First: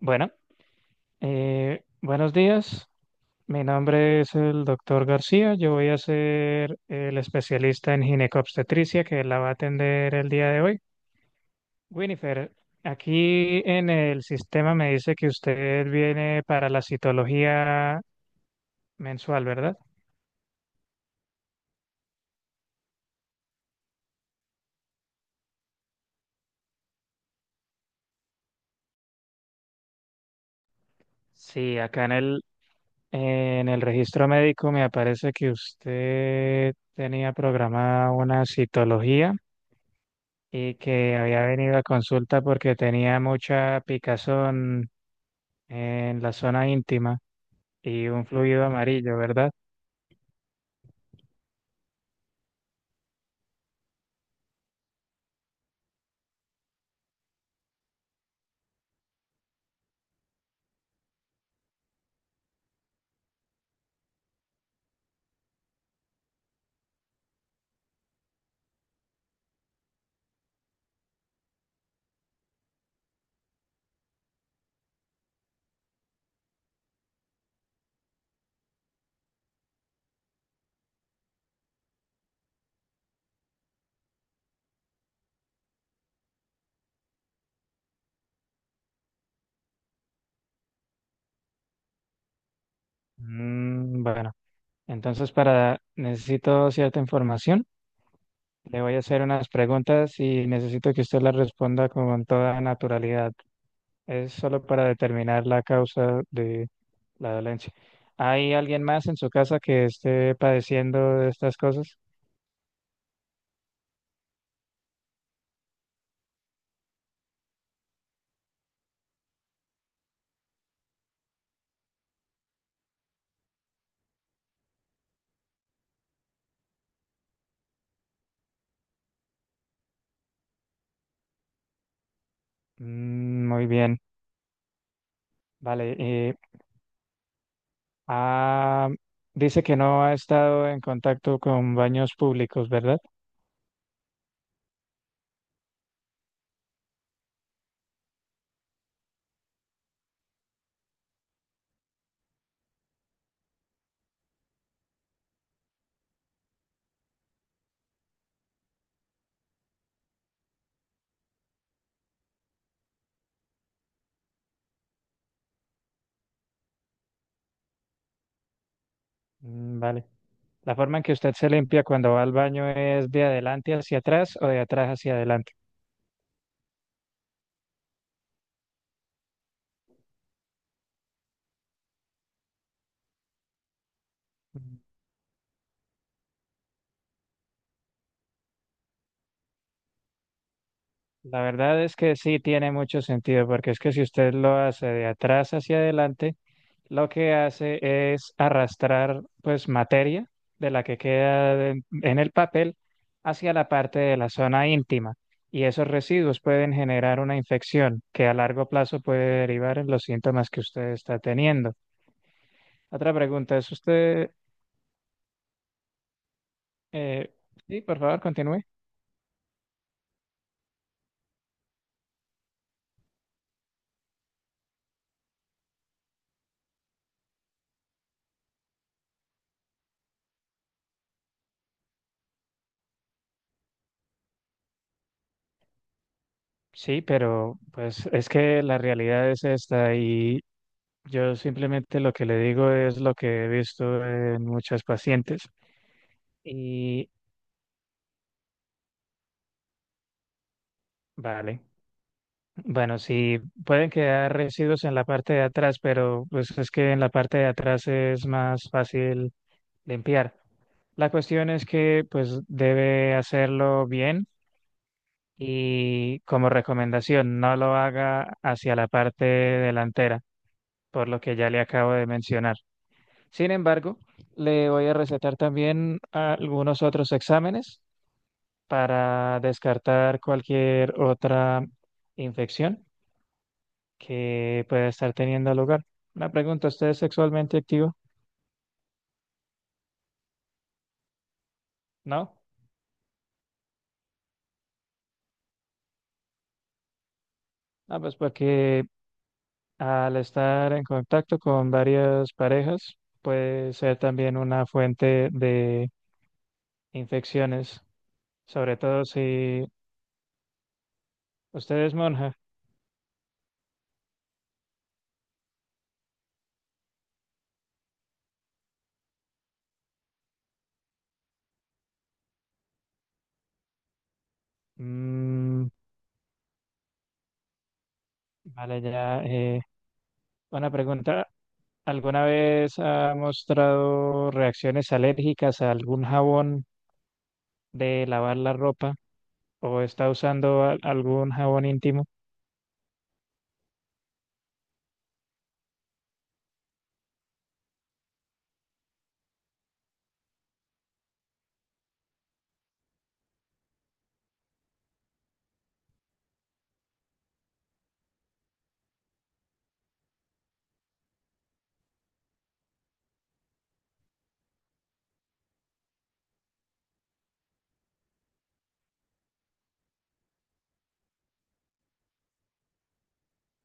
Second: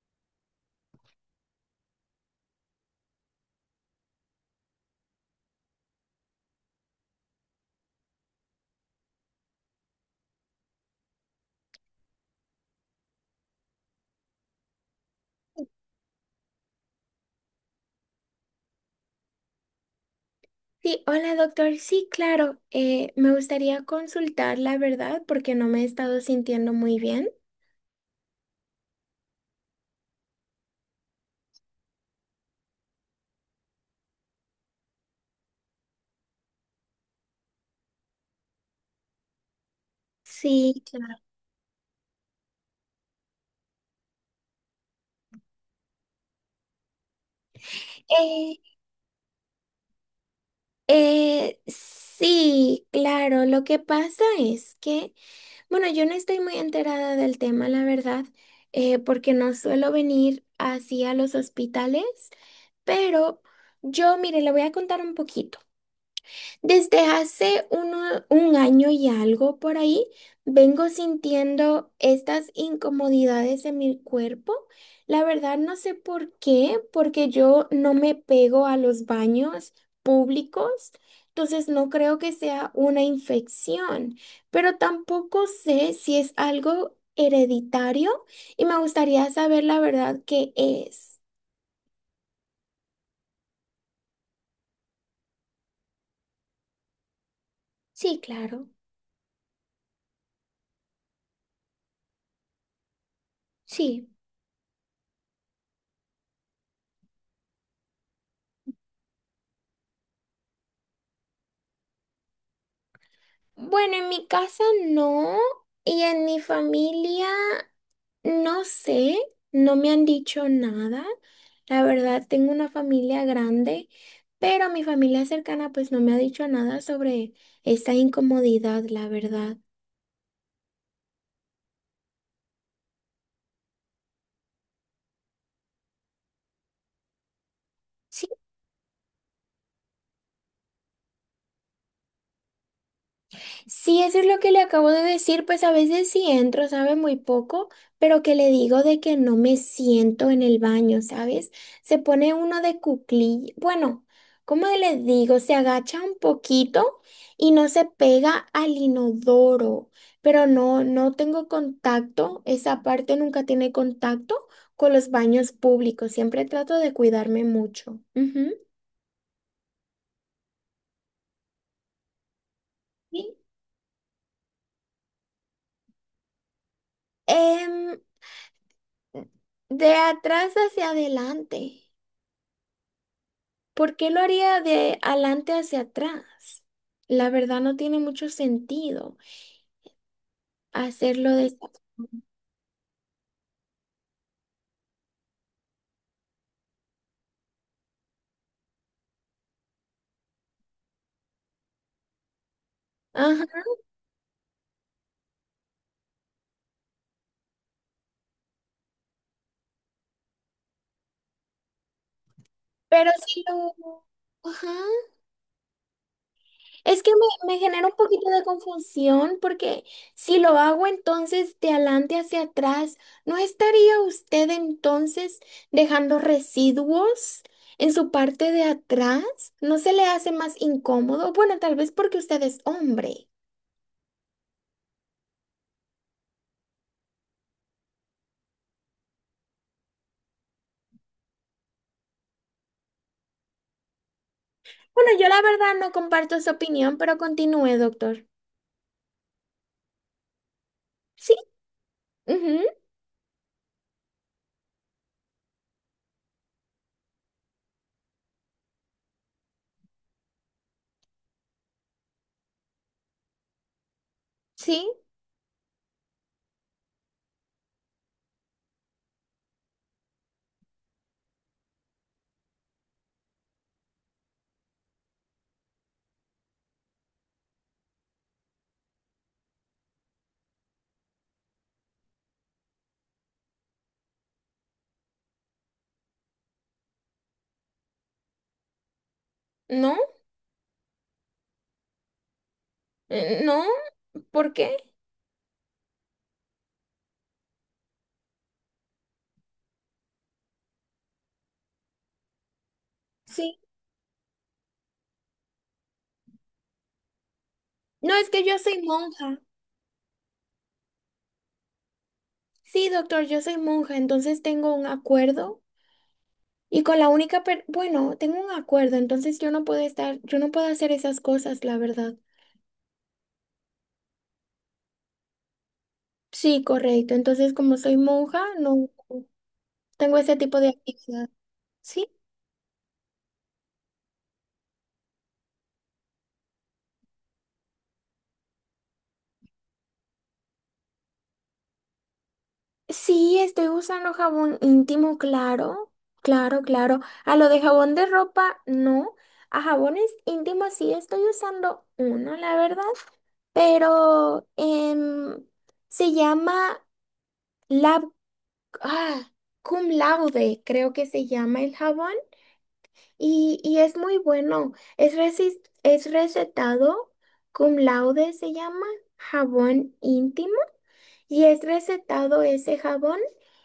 Bueno, buenos días. Mi nombre es el doctor García. Yo voy a ser el especialista en ginecobstetricia que la va a atender el día de hoy. Winifred, aquí en el sistema me dice que usted viene para la citología mensual, ¿verdad? Sí, hola doctor. Sí, claro. Me gustaría consultar la verdad porque no me he estado sintiendo muy bien. Sí, acá en el registro médico me aparece que usted tenía programada una citología y Sí, claro. que había venido a consulta porque tenía mucha picazón en la zona íntima y un Eh, fluido amarillo, ¿verdad? Sí, claro. Lo que pasa es que, bueno, yo no estoy muy enterada del tema, la verdad, porque no suelo venir así a los hospitales, pero yo, mire, le voy a contar un poquito. Desde hace un año y algo por ahí, vengo sintiendo estas incomodidades en mi cuerpo. La verdad no sé por qué, porque yo no me pego a los baños públicos, entonces no creo que sea una infección, pero tampoco sé si es algo hereditario y me gustaría saber la verdad qué es. Mm, bueno, entonces para necesito cierta información. Sí, claro, Le voy a hacer unas preguntas y necesito que usted las responda con toda naturalidad. sí. Es solo para determinar la causa de la dolencia. ¿Hay alguien más en su casa que esté padeciendo de estas cosas? Bueno, en mi casa no, y en mi familia no sé, no me han dicho nada. La verdad, tengo una familia grande, pero mi familia cercana pues no me ha dicho nada sobre esta incomodidad, la verdad. Mm, muy bien. Vale. Ah, Dice que no ha estado en contacto con baños públicos, ¿verdad? Sí, eso es lo que le acabo de decir, pues a veces sí entro, sabe, muy poco, pero que le digo de que no me siento en el baño, ¿sabes? Se pone uno de cuclillas, bueno, ¿cómo le digo? Se agacha un poquito y no se pega al inodoro, pero no, no tengo contacto, esa parte nunca tiene contacto con los baños públicos, siempre trato de cuidarme mucho. Ujú. Mm, vale. La forma en que usted se limpia cuando va al baño es de Sí. adelante hacia atrás o de atrás hacia adelante. Em, de atrás hacia adelante. ¿Por qué lo haría de adelante hacia atrás? La verdad no tiene mucho sentido hacerlo La de esa verdad es que forma. sí tiene mucho sentido, porque es que si usted lo hace de atrás hacia adelante, lo que hace es arrastrar pues materia de la que queda en el papel hacia Ajá, la parte de la zona íntima. Y esos residuos pueden generar una infección que a largo plazo puede derivar en los síntomas que usted está teniendo. pero Otra si pregunta es lo... usted, Ajá. Es que eh, me sí, genera un por favor, poquito de continúe. confusión porque si lo hago entonces de adelante hacia atrás, ¿no estaría usted entonces dejando residuos en su parte de atrás? ¿No se le hace más incómodo? Bueno, tal vez porque usted es hombre. Sí, pero pues es que la realidad es esta y yo simplemente lo que le digo es lo que he visto en muchas Bueno, yo la pacientes verdad no comparto su opinión, y pero continúe, doctor. Sí, vale. ujú, Bueno, sí, pueden quedar residuos en la parte de atrás, pero pues es que en la parte de atrás es más fácil limpiar. La cuestión es que pues debe hacerlo bien sí, y como recomendación, no lo haga hacia la parte delantera, por lo que ya le acabo de mencionar. Sin embargo, le voy a recetar también algunos otros exámenes para descartar cualquier otra infección que pueda estar teniendo lugar. Una pregunta, ¿usted es sexualmente activo? no, No. No, ¿por qué? Ah, pues porque al estar en contacto con varias parejas Sí. puede ser también una fuente de infecciones, No, es que yo sobre soy todo monja. si usted es monja. Sí, doctor, yo soy monja, entonces tengo un acuerdo. Y con la única, bueno, tengo un acuerdo, entonces yo no puedo estar, yo no puedo hacer esas cosas, la verdad. Mm, Sí, correcto. Entonces, como soy monja, no vale, ya. Tengo ese tipo de Una pregunta. actividad. Sí, ¿Alguna vez ha mostrado reacciones alérgicas a algún jabón de lavar la ropa o está usando algún jabón íntimo? sí, estoy usando jabón íntimo, claro, claro, claro. A lo de jabón de ropa, no. A jabones íntimos sí estoy usando uno, la verdad. Pero se llama Lab, ah, Cum Laude, creo que se llama el jabón. Y es muy bueno. Es, es recetado cum laude, se llama jabón íntimo. Y es recetado ese jabón,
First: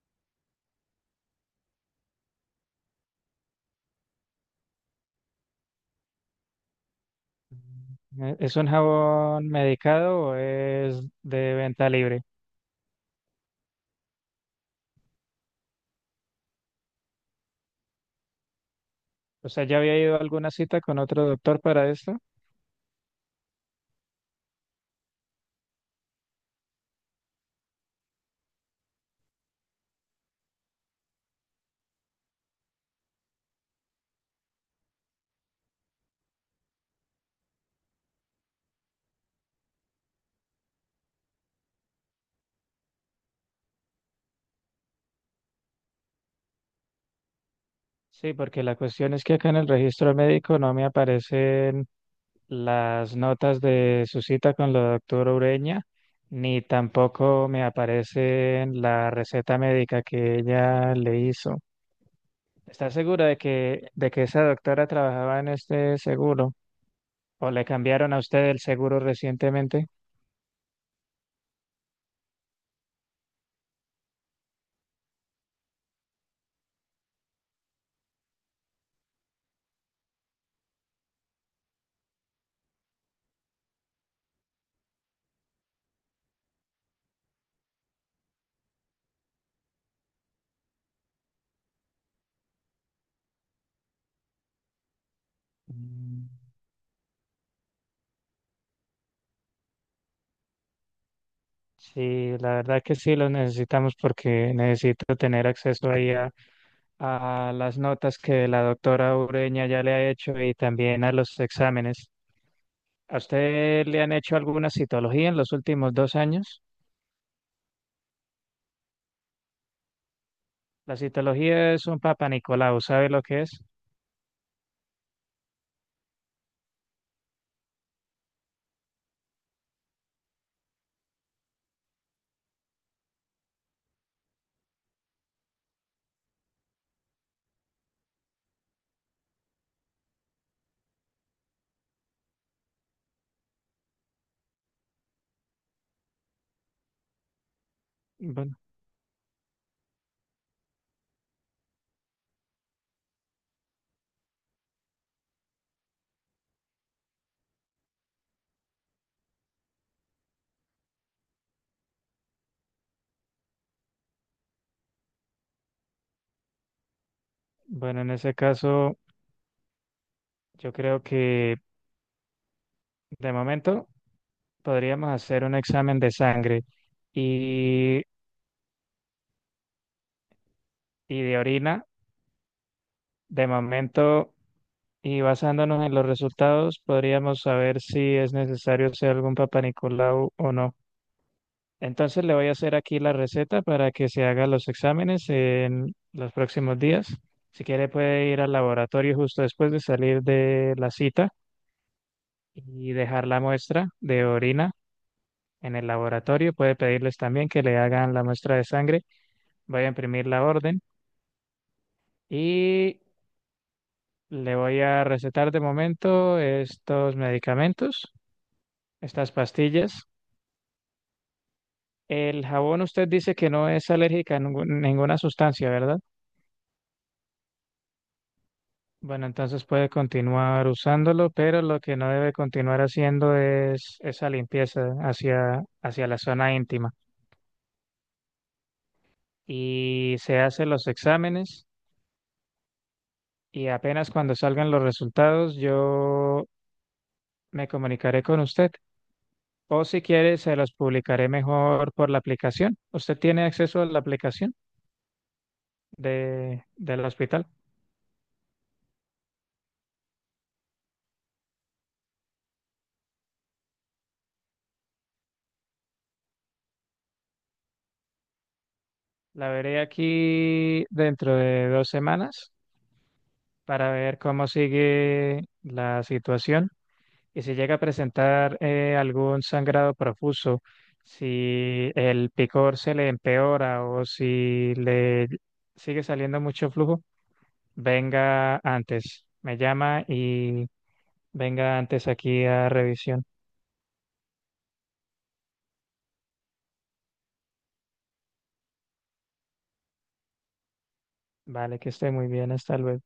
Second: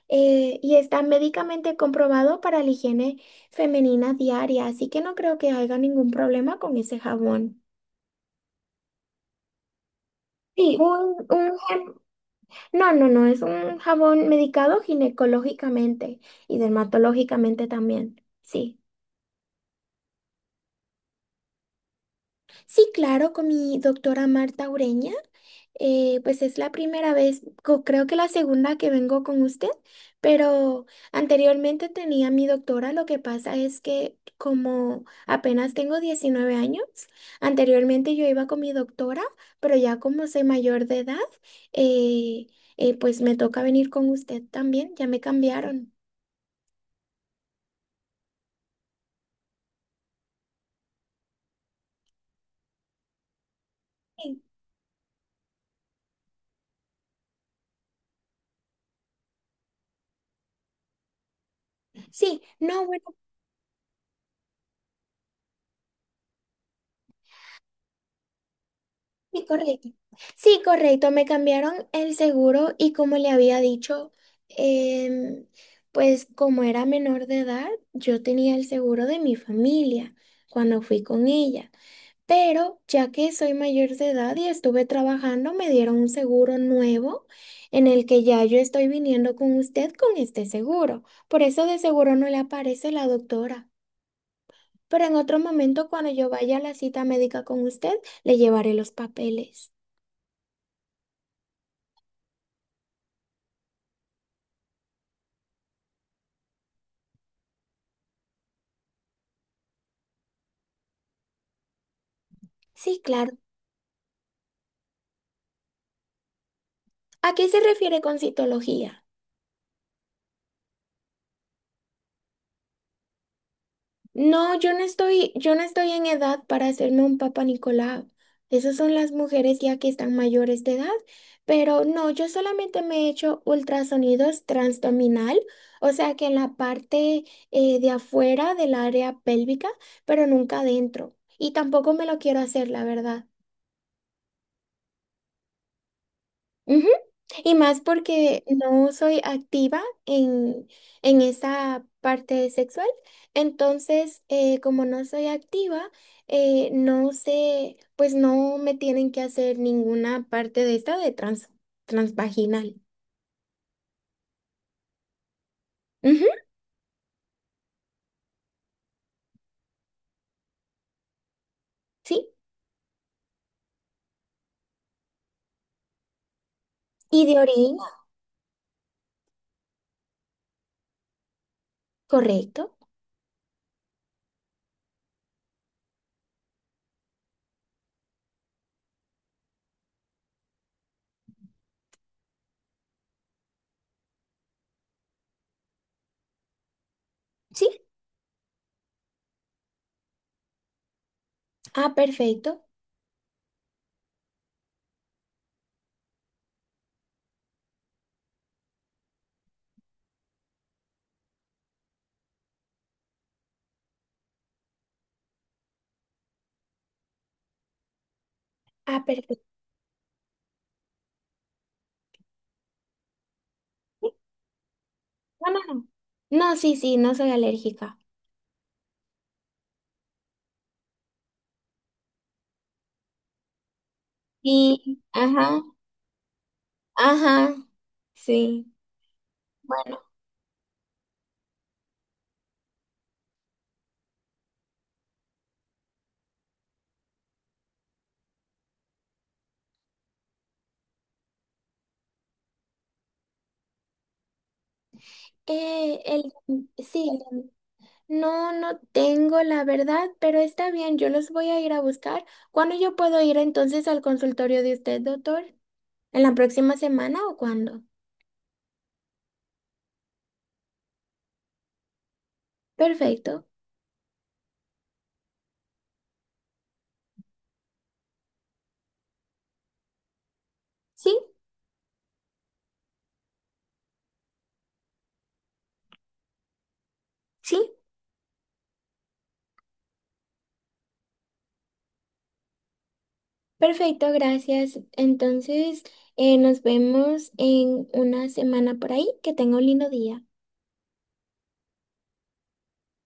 y está médicamente comprobado para la higiene femenina diaria. Así que no creo que haya ningún problema con ese jabón. ¿E- ¿Es un jabón medicado o Sí, es de venta libre? No, no, no, es un jabón medicado ginecológicamente y dermatológicamente también. Sí. O sea, ¿ya había ido a alguna cita con otro doctor para esto? Sí, claro, con mi doctora Marta Ureña. Pues es la primera vez, creo que la segunda que vengo con usted, pero anteriormente tenía mi doctora. Lo que pasa es que como apenas tengo 19 años, anteriormente yo iba con mi doctora, pero ya como soy mayor de edad, eh, pues me toca venir con usted también, ya me cambiaron. Sí, porque la cuestión es que acá en el registro médico no me aparecen las notas de su Sí, cita con la doctora Ureña, ni tampoco me aparece la receta médica que ella le hizo. sí, no, ¿Está bueno. segura de de que esa doctora trabajaba en este seguro? ¿O le cambiaron a usted el seguro Sí, recientemente? correcto. Sí, correcto. Me cambiaron el seguro y como le había dicho, em, pues como era menor de edad, yo tenía el seguro de mi familia cuando fui con ella. Pero ya que soy mayor de edad y estuve trabajando, me dieron un seguro nuevo en el que ya yo estoy viniendo con usted con este seguro. Por eso de seguro no le aparece la doctora. Pero en otro momento, cuando yo Mm, vaya a la cita médica con usted, le llevaré los papeles. sí, la verdad que sí lo necesitamos porque necesito tener acceso a las notas que la doctora Ureña ya le ha hecho y también a los exámenes. Sí, ¿A claro. usted le han hecho alguna citología en los últimos 2 años? ¿A qué se refiere con citología? La citología es un Papa Nicolau, ¿sabe lo que es? No, yo no estoy en edad para hacerme un Papa Nicolau. Esas son las mujeres ya que están mayores de edad, pero no, yo solamente me he hecho ultrasonidos transdominal, o sea que en la parte, de afuera del área pélvica, pero nunca adentro. Y tampoco me lo quiero hacer, la verdad. Ujú. Y más porque Bueno, no soy activa en esa parte sexual. Entonces, como no soy activa, no sé, pues no me tienen que hacer ninguna parte de esta de transvaginal. Ujú, bueno, en ese caso, yo creo que sí. de momento podríamos hacer un examen de sangre Y de orina, y, y de orina. correcto. De momento, y basándonos en los resultados, podríamos saber si es necesario hacer algún Papa Nicolau o no. Entonces le voy a hacer aquí la receta para que se haga los exámenes en los próximos días. Si Sí. quiere puede ir al laboratorio justo después de salir de la cita Ah, perfecto. y dejar la muestra de orina en el laboratorio. Puede pedirles también que le hagan la muestra de sangre. Voy a imprimir la orden y le voy a recetar de momento estos medicamentos, Ah, estas perfecto. pastillas. El jabón usted dice que no es alérgica a ninguna No, no, sustancia, no. ¿verdad? No, sí, sí, no soy alérgica. Bueno, entonces puede continuar usándolo, pero lo que no debe continuar haciendo es esa limpieza Sí, ajá, hacia la zona íntima. ajá, sí. Bueno. Y se hacen los exámenes y apenas cuando salgan los resultados yo me comunicaré con usted. O si quiere, se los publicaré mejor por la aplicación. ¿Usted tiene acceso a la aplicación Eh, el, del sí, hospital? no, no tengo la verdad, pero está bien, yo los voy a ir a buscar. ¿Cuándo yo puedo ir entonces al consultorio de usted, doctor? ¿En la próxima semana o cuándo? La veré aquí dentro de 2 semanas Perfecto. para ver cómo sigue la situación. Y si llega a presentar algún sangrado profuso, Sí, si el picor se le empeora o si le sigue saliendo mucho flujo, sí, venga antes. Me llama y venga antes aquí a revisión. perfecto, gracias. Entonces, nos vemos en una semana por ahí. Que tenga un lindo día. Vale, que esté muy bien. Hasta luego.